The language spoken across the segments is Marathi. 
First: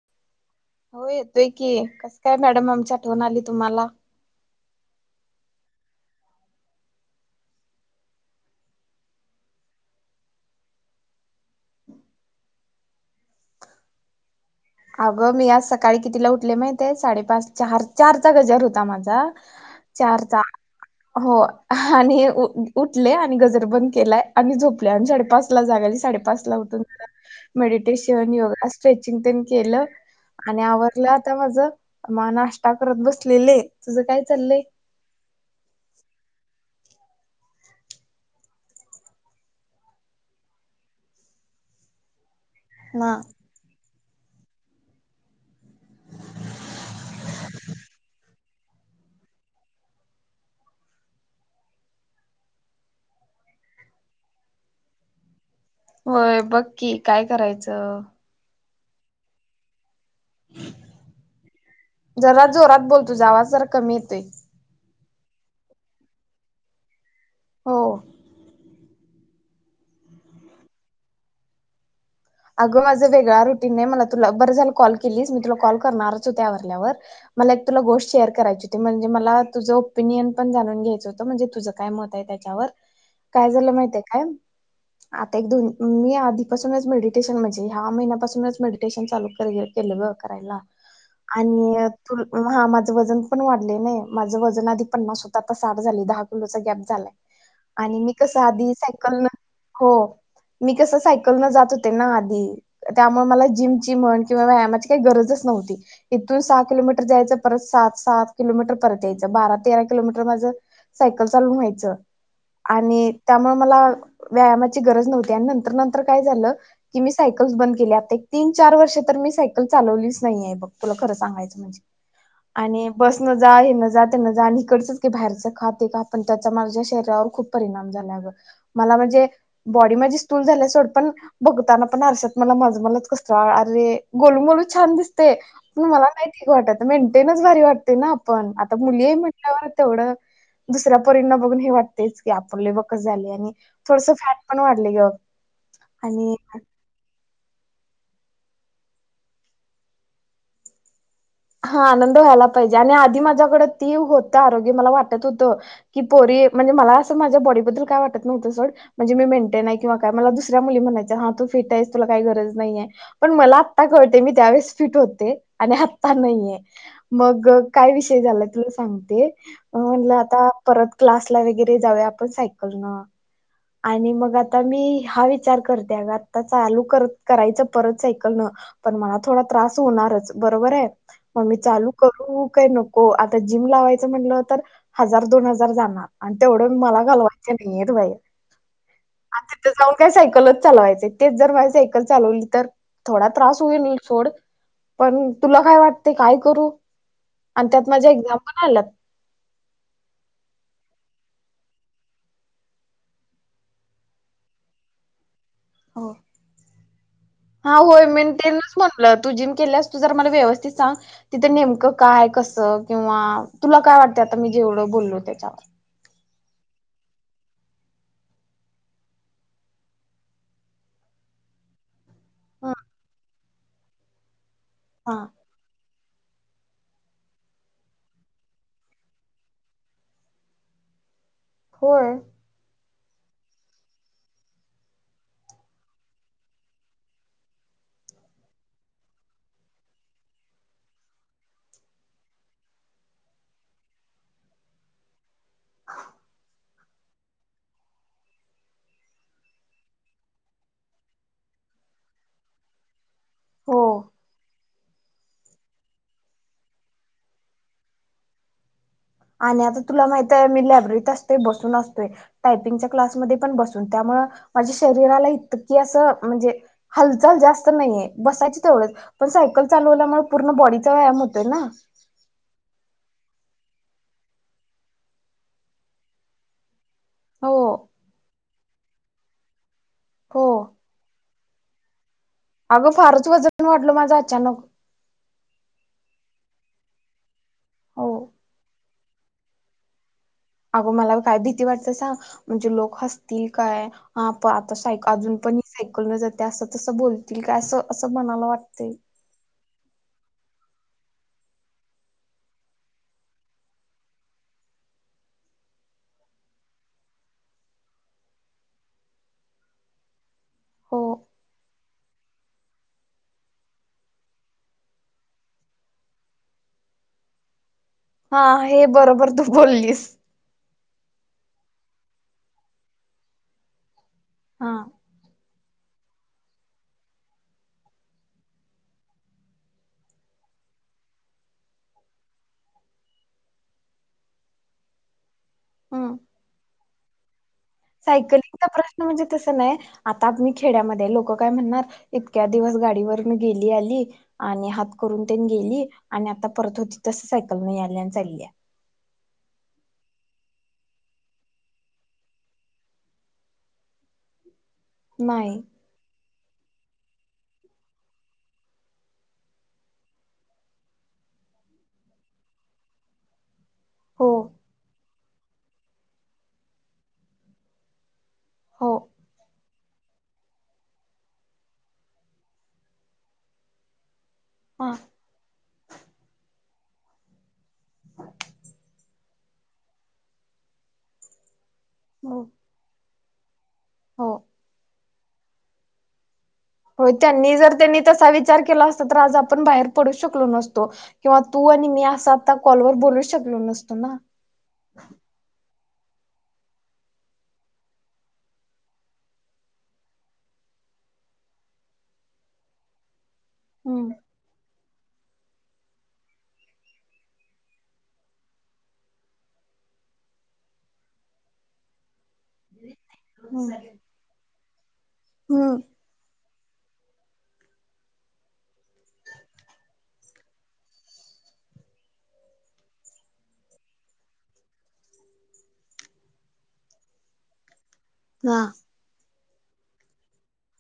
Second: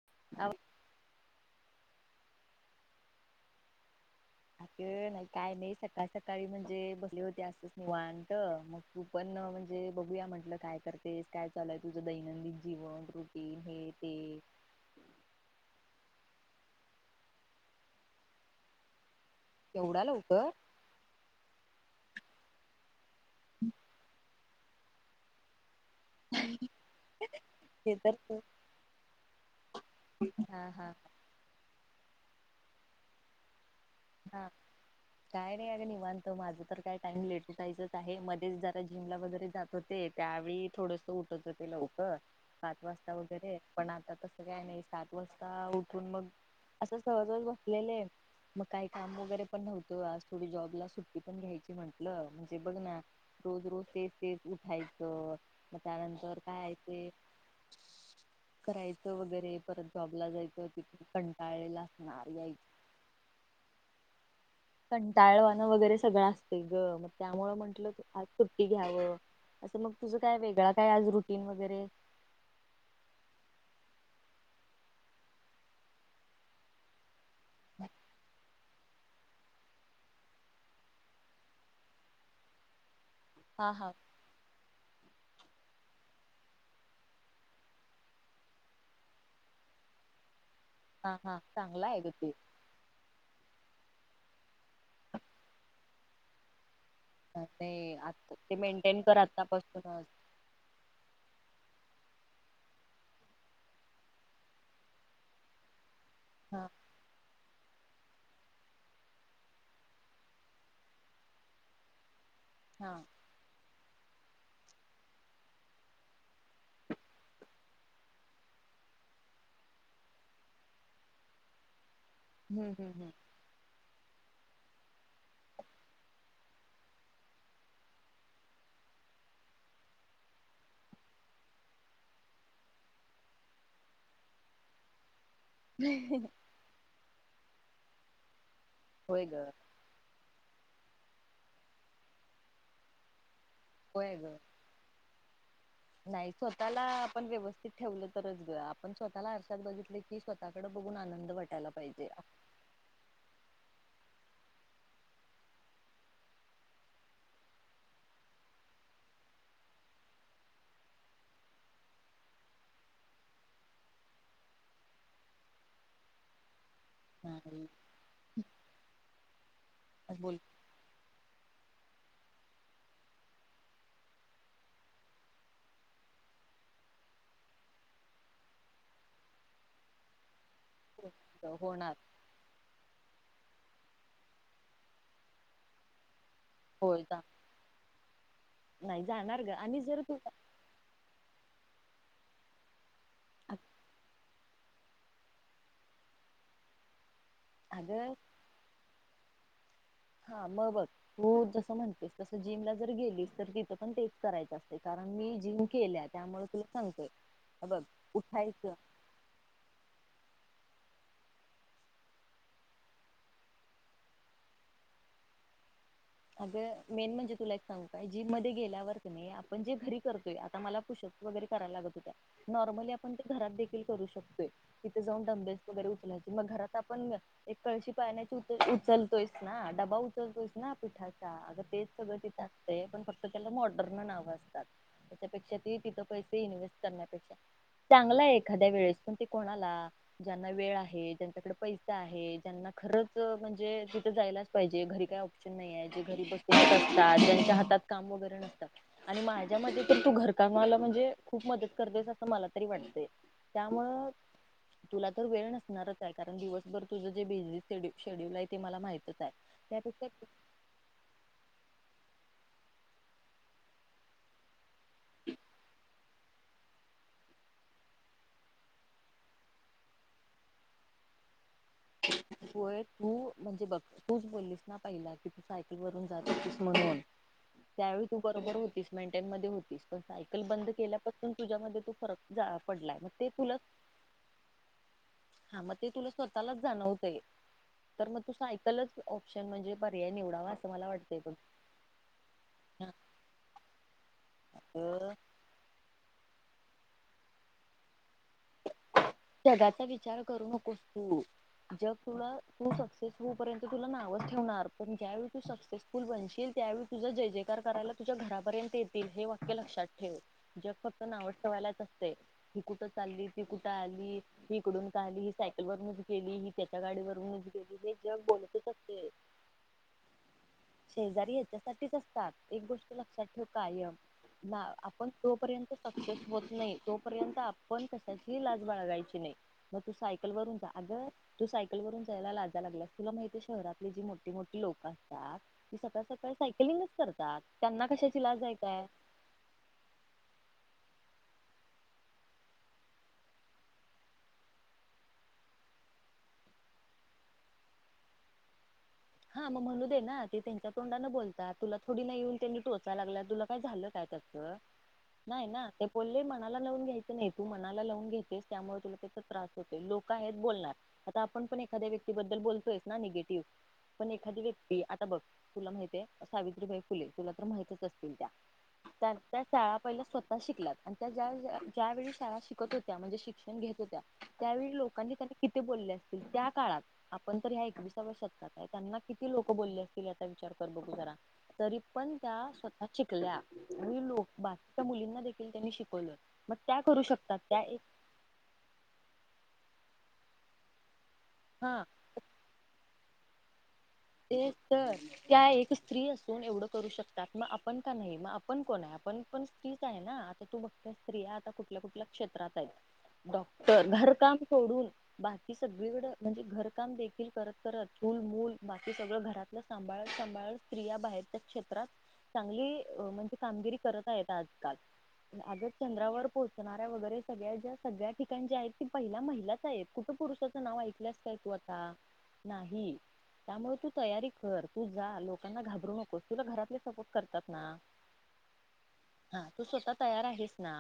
[unintelligible] हो येतोय की. कस काय मॅडम आमच्या आठवन आली तुम्हाला? अगं नाही काय नाही सकाळ सकाळी म्हणजे बसले होते असच निवांत मग तू पण म्हणजे बघूया म्हंटलं काय करतेस, काय चाललय, तुझं दैनंदिन जीवन, रुटीन हे ते. अगं मी आज सकाळी कितीला उठले माहितय साडेपाच चार चारचा गजर होता माझा. एवढा चार लवकर तास [inaudible] हो आणि उठले आणि गजर बंध केलाय आणि झोपल्या आणि साडे पाच ला जाग साडे पाच ला हे तर मडटेशन योगा स्ट्रेचिंग केलं आणि हा हा आवरलं आता माझ मा [inaudible] नाश्ता करत बसलेले तुझं काय हा चाललंय? काय नाही अग निवांत माझं तर काय टाइम लेट जायच आहे मध्येच जरा जिमला वगैरे जात होते त्यावेळी थोडंस उठत होते लवकर पाच म वाजता वगरे पण आ तस काय नाही सात वाजता उठून मग असं सहजव बसलेलं आहे मग काय काम वगैरे पण नव्हतं आज थोडी जॉबला सुट्टी पण घ्यायची म्हटलं म्हणजे बघ ना रोज- रोज ते- ते उठायचं मग त्यानंतर होय काय बघ आहे की ते काय करायचं करायचं वगैरे परत जॉब ला जायचं त कंटाळे ला असणार [inaudible] यायचं ते कणटाळवाणं वगैरे सगळं असते गं मग त्यामुळे हो. म्हंटलं आ घ्यावं असं मग तुझं काय वेगळा काय आज रुटीन वगैरे? अगं माझं वेगळ्या रुटीनने मला तुला बर झालं कॉल केली मी तुला कॉल करणारच होते आवरल्यावर मला एक तुला गोष्ट शेअर करायची ते म्हणजे मला तुझं ओपिनियन पण जाणून घ्यायचं होतं म्हणजे तुझं काय मत आहे त्याच्यावर काय हा झालं हा माहितय काय आता एक दोन मी आधीपासूनच मिळे म्हणजे ह्या महिन्यापासूनच मेडिटेशन चालू केलं करायला हा हा आणि चांगला आहे ग तु ते हा माझं वजन पण वाढले नाही माझं वजन आधी पन्ना स्वत आता साठ झाली दहा किलोचा अ, ते गॅप मी आता कस ते आधी मेंटेन कर सायकल हो आतापासूनच मी कस सायकल जात ना आधी त्यामुळे मला जिमची म्हण किंवा व्यायामाची काही गरजच नव्हती इथून सहा हा किलोमीटर जायचं परत सात- सात किलोमीटर परत यायचं बारा तेरा किलोमीटर माझं सायकल चालवून व्हायचं हा आणि त्यामुळे मला व्यायामाची गरज नव्हती आणि नंतर -नंतर काय झालं की मी सायकल्स बंद केली आता एक तीन चार वर्ष तर मी सायकल चालवलीच नाहीये बघ तुला खरं सांगायचं म्हणजे हम्म आणि हम्म हम्म बस न जा हे न जात इकडच बाहेर खात हे खा ते खा माझ्या शरीरावर खूप परीनाम झाला मला [inaudible] म्हणजे बॉडी माझी स्थूल झाल्या सोड बघताना पण आरश्याात मला माझं मलाच कसत अरे गोलूमोलू छान दिसत ते पण मला नाही ठीक वाटयत मेंटेनच भारी वाटते ना आपण आता मुली होय ग म्हटल्यावर तेवढं दुसऱ्या पोरींना बघून हे वाटतेच की आपले बघत झाले आणि थोडस होय ग फॅट पण वाढले गं नाही [inaudible] स्वतःला पण व्यवस्थित ठेवलं तरच आपण स्वतःला आरशात बघितले की स्वःकडे बघून आनंद वाटायला हा पाहिजे आनंद व्हायला पाहिजे आणि आधी माझ्याकडे ती होत आरोग्य मला वाटत होतं की पोरी म्हणजे मला असं माझ्या बॉडीबद्दल काय वाटत नव्हतं सोड म्हणजे मी मेंटेन हाय किंवा काय मला दुसऱ्या मुली म्हणायच्या हा तू फिट आहेस तुला काही गरज नाही य पण मला आता कळताय मी त्यावेळेस फिट होते आणि नाहीये मग नाही काय विषय झालाय तुला सांगते म म्हटलं बोल आता परत क्लास ला वगैरे जाऊया आपण सायकलन आणि मग आता मी हा विचार करते अगं आता चालू कर करायच परत सायकल न पण मला थोडा त्रास होणारच बरोबर आहे मग मी चालू होणार करू काय नको हो आता जिम लावायचं म्हटलं तर हजार दोन हजार जाणार आणि तेवढं होय मला जा घालवायचें नाही यत बाई नाही जाणार ग आता तिथे आणि जाऊन जर काय तू सायकलच चालवायचे तेच जर माझ [unintelligible] सायकल चालवली तर थोड त्रास होइल सोड पण तुला काय वाट ते काय करू आणि त्यात माझ्या अगं एक्झाम पण आल्यात हा मग बघ तू जसं म्हणतीस तस जिमला जर गेलीस तर तिथं पण तेच करायचं असतय कारण मी जिम केल्या हो त्यामुळे तुला सांगतोय हे हा बघ होय मी न तेन उठायचं म्हणल तु जीम केल्यास तू जरा मला व्यवस्थित ते सांग तिथं नेमकं काय कसं किंवा तुला काय वाटत आता मी जेवढं बोललो त्याच्यावर अगं मेन म्हणजे तुला एक सांगू काय जीम मध्ये गेल्यावर क नाही आपण जे घरी करतोय आता मला पुश अप्स वगैरे करायला लागत होतं ह नाॅर्मली आपण ते घरात देखील करु शकतोय तिथं हा जाऊन डंबेल्स वैगैरे उचलायचं मग घरात आपण एक कळशी पाळण्याची उचलतोयच ना डबा उचलतोयस ना पिठाचा अग तेच होय सगळं तिथ असतय पण फक्त त्याला मॉडर्न नावं असतात त्याच्यापेक्षा त तिथं पैसे इन्व्हेस्ट करण्यापेक्षा चांगला आहे एखाद्या वेळेस पण ते कोणाला ज्यांना वेळ आहे ज्यांच्याकडे पैसा आहे ज्यांना खरच म्हणजे तिथं जायलाच पाहिजे घरी काय घरी बसूनच असतात ज्यांच्या हातात काम वगैरे नसतात आणि माझ्या मते तू घर काम - मला म्हणजे खूप मदत करतेस असं मला तरी वाटतय हो त्यामुळं तुला तर वेळ नसणारच आहे कारण दिवसभर तुझं जे बिझी से -शेड्यूल आहे ते मला माहिती आणि आता तुला माहित आहे मी लायब्ररीत असतोय बसून असतोय टायपिंगच्या क्लासमध्ये पण बसून त्यामुळं माझ्या शरीराला इतकी असं म्हणजे हालचाल जास्त नाहीये बसायचीच तेवढच पण सायकल चालवल्यामुळे पूर्ण बॉडीचा व्यायाम होतोय ना होय तू म्हणजे बघ तूच बोललीस ना पहिला की तू सायकल वरून जात होतीस म्हणून हो त्यावेळी तू बरोबर होतीस मेनटेनमध्ये होतीस पण सायकल हो बंद केल्यापासून तुझ्यामध्ये तो फरक अगं पडलाय मग ते फारच तुला वजन वाढल माझं अचानक हा मग ते तुला [unintelligible] स्वतःलाच जाणवतय तर हो मग तु सायकलच ऑप्शन म्हणजे पर्याय निवड अगं मला काय भीती वाटतेय सांग म्हणजे लोक हसतील काय हा प आता बघ सायक अजून पण सायकल न जात ते असं तसं बोलतील काय असं असं मनाला वाटतय जगाचा विचार करू नकोस तू जग तुला तू सक्सेस होऊ पर्यंत तुला नावच ठेवणार पण ज्यावेळी तू सक्सेसफुल बनशील त्यावेळी तुझा जय जयकार करायला तुझ्या घरापर्यंत येतील हे वाक्य लक्षात ठेव जग हो फक्त नाव ठेवायलाच असतय ती कुठं चालली ती कुठं आली इकडून का आली ही सायकल वरूनच गेली ही त्याच्या गाडीवरूनच गेली जग हा बोलतच हे असते. बरोबर तू बोललीस शेजारी हेच्यासाठीच असतात एक गोष्ट लक्षात ठेव कायम हा आपण जोपर्यंत सक्सेस होत नाही तोपर्यंत आपण कशाची लाज बाळगायची नाही मग तू सायकलवरून जा अगं तु सायकलवरून जायला लाजा लागल्यास तूला माहित हाय शह घरातले जी मोठी मोठी लोक असत्यात सकाळ हम्म सकाळी सायकलिंगच करतात त्यांना कशाची लाज आहे सायकलिंगचा काय प्रश्न म्हणजे तस नाही आता मी खेड्यामध्ये लोक काय म्हणणार इतक्या दिवस गाडीवरून गेली आली आणि हात करून तेन गेली आणि आता परत होती तस सायकल न याल्या आणि चाल्या ह हा मग म्हणू दे ना ते त्यांच्या तोंडां बोलतात तुला थोडी ना येऊन त्यांनी टोचायला लागलं तुला काय झालं काय तसं नाही ना ते बोलले मग मनाला लावून घ्यायच नाही तू मनाला लावून घेतेस त्यामुळे तुला त्याचा त्रास होतोय लोक आहेत बोलणार आता आपण पण एखाद्या व्यक्तीबद्दल बोलतोयस ना निगेटिव पण हो एखादी व्यक्ती आता बघ तुला माहित आहे सावित्रीबाई फुले तुला तर माहितच असतील हो तर त्या शाळत पहिल्या स्वतः शिकल्यात आणि त्या ज्या ज्या वेळी शाळा शिकत होत्या म्हणजे शिक्षण घेत होत्या त्यावेळी हा लोकांनी त्यांनी किती बोलले असतील त्या काळात आपण तर ह्या एकविसाव्या शकतात त्यांना किती लोक बोलले असतील आता विचार कर बघू जरा तरी पण हो त्या स्वतः शिकल्या म्ह लोक हो बाकीच्या मुलींना देखील त्यांनी शिकवलं. मग त्या करू हो शकतात त्यांनी त्या जर एक त्यांनी तसा विचार केला असत तर आज आपण बाहेर पडू शकलो नसतो. किंवा तू हा आणि मी असा आता कॉलवर बोलूच शकलो नसतो ना. ते तर का एक स्त्री असून एवढं करू शकतात मग आपण का नाही मग आपण कोण आहे आपण पण स्त्रीच आहे ना आता तू बघ स्त्रिया आता कुठल्या कुठल्या क्षेत्रात आहेत डॉक्टर हम्म घरकाम सोडून बाकी सगळीकड म्हणजे घरकाम देखील करत करत फूलमूल बाकी सगळं घरातलं सांभाळ सांभाळ स्त्रिया बाहेरच्या क्षेत्रात चांगली अ म्हणजे कामगिरी करत आहेत आजकाल आगर हम्म चंद्रावर पो कीणाऱ्या वगैरे सगळ्या ज्या सगळ्या ठिकाण्या आहेत ती पहिला महिलाच आहेत कुठं पुरुाचं नाव ऐकल्याच काय? होता नाही. त्यामुळे तू तयारी कर तू जा लोकांना घाबरू नकोस तुला घरातले सपोर्ट करतात ना हा हा तू स्वतः तयार आहेस. ना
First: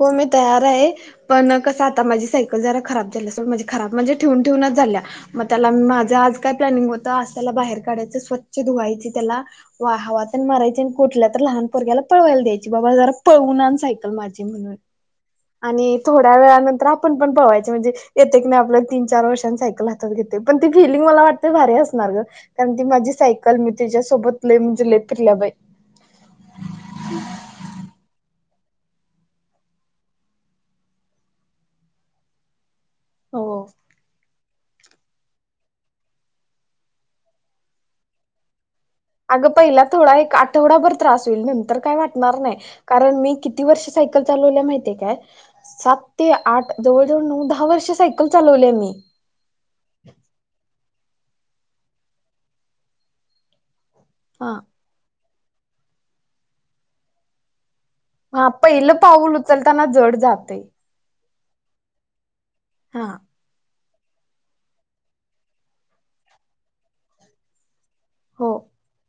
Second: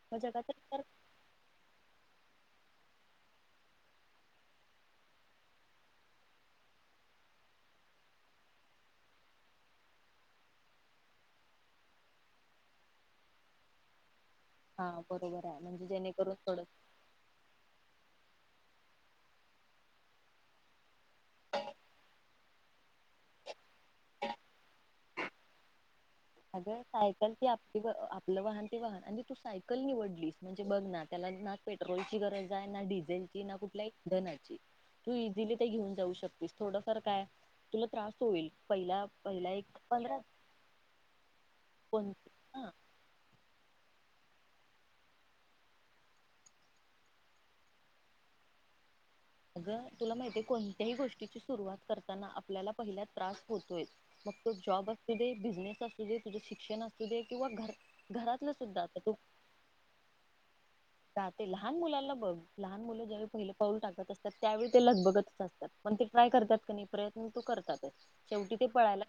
हो मग मी जगाचा तयार विचार आहे पण कस आता माझी सायकल जरा खराब त्या से खराब म्हणजे ठेवून ठेवूनच झाल्या मग त्याला माझं आज काय प्लॅनिंग होतं आ त्याला बाहर काढायचं. स्वच्छ धुवायची त्याला वा हवाच मारय आणि कुठल्या तर लहान पोरगयाला पळवायला द्यायची बाबा पडून आण सायकल. हा बरोबर आहे म्हणजे आणि थोड्या जेणेकरून वेळ थोड नंतर आपण पण पव्याच म्हणजे प्रत्य आपल्या तीन चार वर्षां सायकल हातात घेते पण ती फिलिंग मला वाटते भारी असणार ग कारण ती माझी सायकल मी त्याच्यासोबत ल म्हणजे लेपरल्या बाई अगं सायकल क आपली आपलं वाहन. वा तू सायकल निवडलीस म्हणजे बघ ना त्याला ना पेट्रोलची गरज आहे ना डझ हो कुठल्या एक धनाची तू इझिली ते घेऊन जाऊ शकतीस थोडंफार काय तुला त्रास होईल. पहिला अग एक पहिला थोडा पंधरा एक आठवडाभर त्रास होईल नंतर काय कोण वाटणार नाही हा कारण मी किती वर्ष सायकल चालावल आहे माहित आहेत काय सात ते आठ जवड़ जवड़ नउ दहा वर्ष चालवले मी अगं तुला माहिती आहे कोणत्याही गोष्टीची सुरुवात करताना आपल्याला पहिल्या त्रास होतोय. मग तो हा जॉब असू दे बिझनेस असू दे तुझं शिक्षण असू दे किंवा घर हा घरातलं सुद्धा पहिलं आता तू पाऊल उचलताना जड जातय. जे लहान मुलांना बघ लहान मुलं हा ज्यावेळी पहिले पाऊल टाकत. आता त्यावेळी ते लग बगतच असतात पण ते ट्राय करतात का नाही प्रयत्न तू करतात हो शेवटी ते पळायला.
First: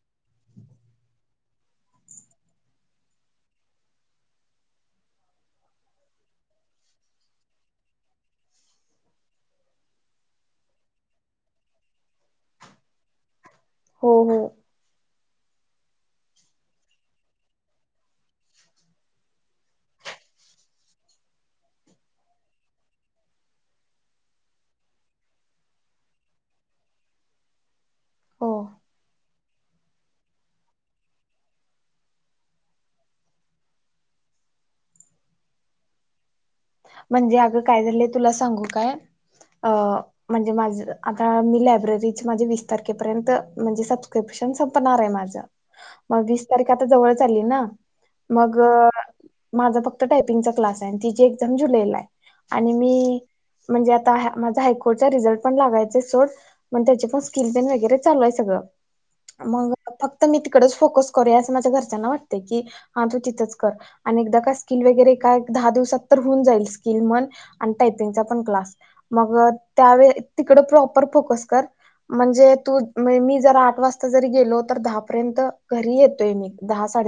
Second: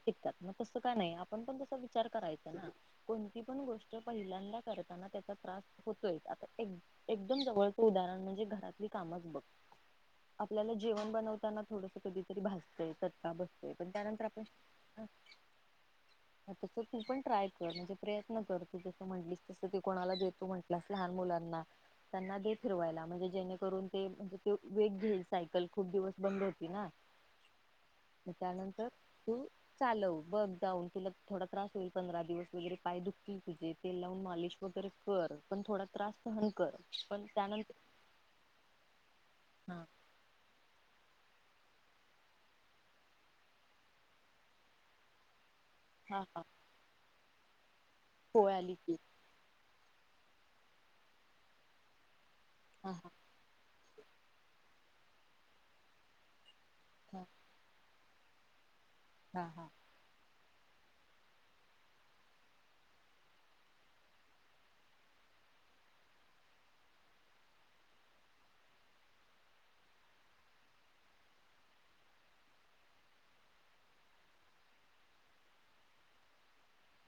तस का नाही आपण पण त विचार करायचा ना कोणती पण गोष्ट पहिल्या करताना त्याचा त्रास होतोय आता एकदम जवळचं उदाहरण म्हणजे घरातली कामच बघ. आपल्याला जेवण बनवताना थोडस कधीतरी भासतंय चटका बस. ते पण हो त्यानंतर हो आपण तस तू पण ट्राय कर म्हणजे प्रयत्न कर तू जस म्हटलीस तस त कोणाला देतो म्हटलास लहान मुलाना त्याना पण दे फिरवा म्हणज जेणे करुन वेघ घिन साय खूप दिवस होती ना हो त्यानंतर तू चालव बघ जाऊन तुला थोडा त्रास होईल पंधरा दिवस वगैरे पाय दुख तु ते लावून मालिश वगैरे कर पण थोडा त्रास सहन कर पण म्हणजे अग त्यानंतर काय झालं तुला सांगू काय हा म्हणजे माझ. आता मी लायब्ररीची माझे वीस तारखेपर्यंत म्हणजे सबस्क्रिप्शन संपणार आहे माझं. मग हा वीस तारीख आता जवळ चाली ना पोळी मग आली की माझ फक्त टायपिंगचा क्लास आहे तिच एग्जाम जुलैला आहे आणि हा हा मी म्हणजे आता माझा हायकोर्चा रिझल्ट पण लागायच सोडण त्या पण हा स्किल वगैरह चालूय सगळ हा हा मग फक्त मी परत फोकस कर अस माझ्या घरच्यांना वाटतय की हा तू तिथंच कर आणि एकदा का स्किल वगैरे काय? दहा दिवसात क् त प्र फोकस्कर म्हणजे तू मी जर आठ वाजता जरी गेलो तर दहापर्यंत घरी येतोय मी दहा [inaudible]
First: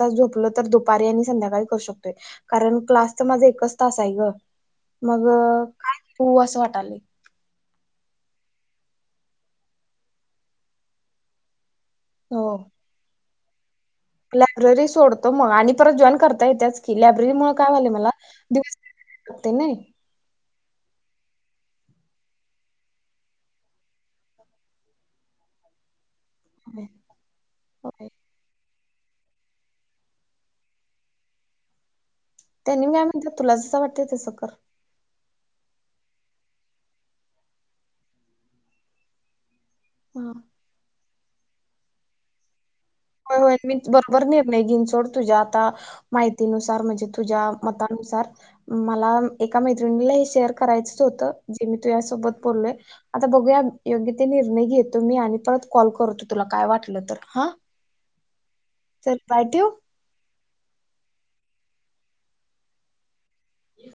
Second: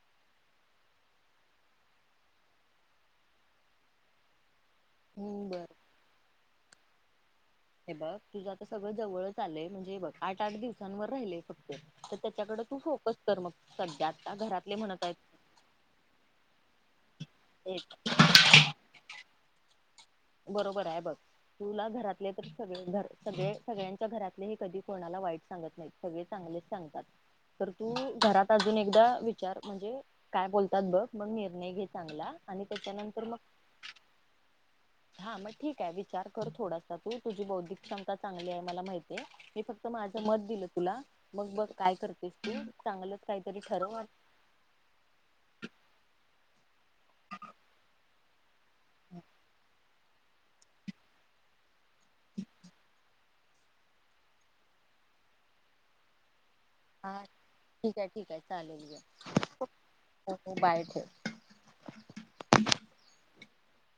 त झोपलं तर दुपारी आणि संध्याकाळी करू शकतोय कारण क्लास तर माझा एकच तास आहे ग मग हम्म बर काय हो असं वाटलं हे बघ तुझं आता सगळं जवळच आलंय म्हणजे हे बघ आठ आठ दिवसांवर राहिले फक्त तर हो त्याच्याकडे तू फोकस कर मग सध्या आता घरातले लायब्ररी म्हणत सोडतो आहेत मग आणि परत जॉईन करता य त्याच की लायब्ररी मु कायले एक मला दिवसग नाही बरोबर आहे बघ तुला घरातले तर सगळेर सगळे सगळ्यांच्या घरातलेही कधी कोणाला वाट चात त घ अ एकदा विचार म्हणजे काय बोलतात बघ म निर्णय घेत त्यांनी मी काय म्हणतात तुला जसं वाटतं तसं कर हा मग ठीक आहे विचार कर थोडासा तू तुझी बौद्धिक क्षमता चांगली आहे मला माहितीये मी फक्त माझं मत दिलं तुला मग बघ काय करतेस तू चांगलंच हो होय काहीतरी मी ठरव बरोबर निर्णय घेन सोड तुझ्या आता माहि म्हणजे तुझ्या मतानुसार मला एका शेअर करायच होत जे मी तू या सोबत बोललोय आता बघूया यो निर्य ेतो मी आणि परत कॉल करतो तुला काय वाटलं तर हा ठीक आहे ठीक आहे चालेल चल बाय ठेवू. हो बाय ठे ह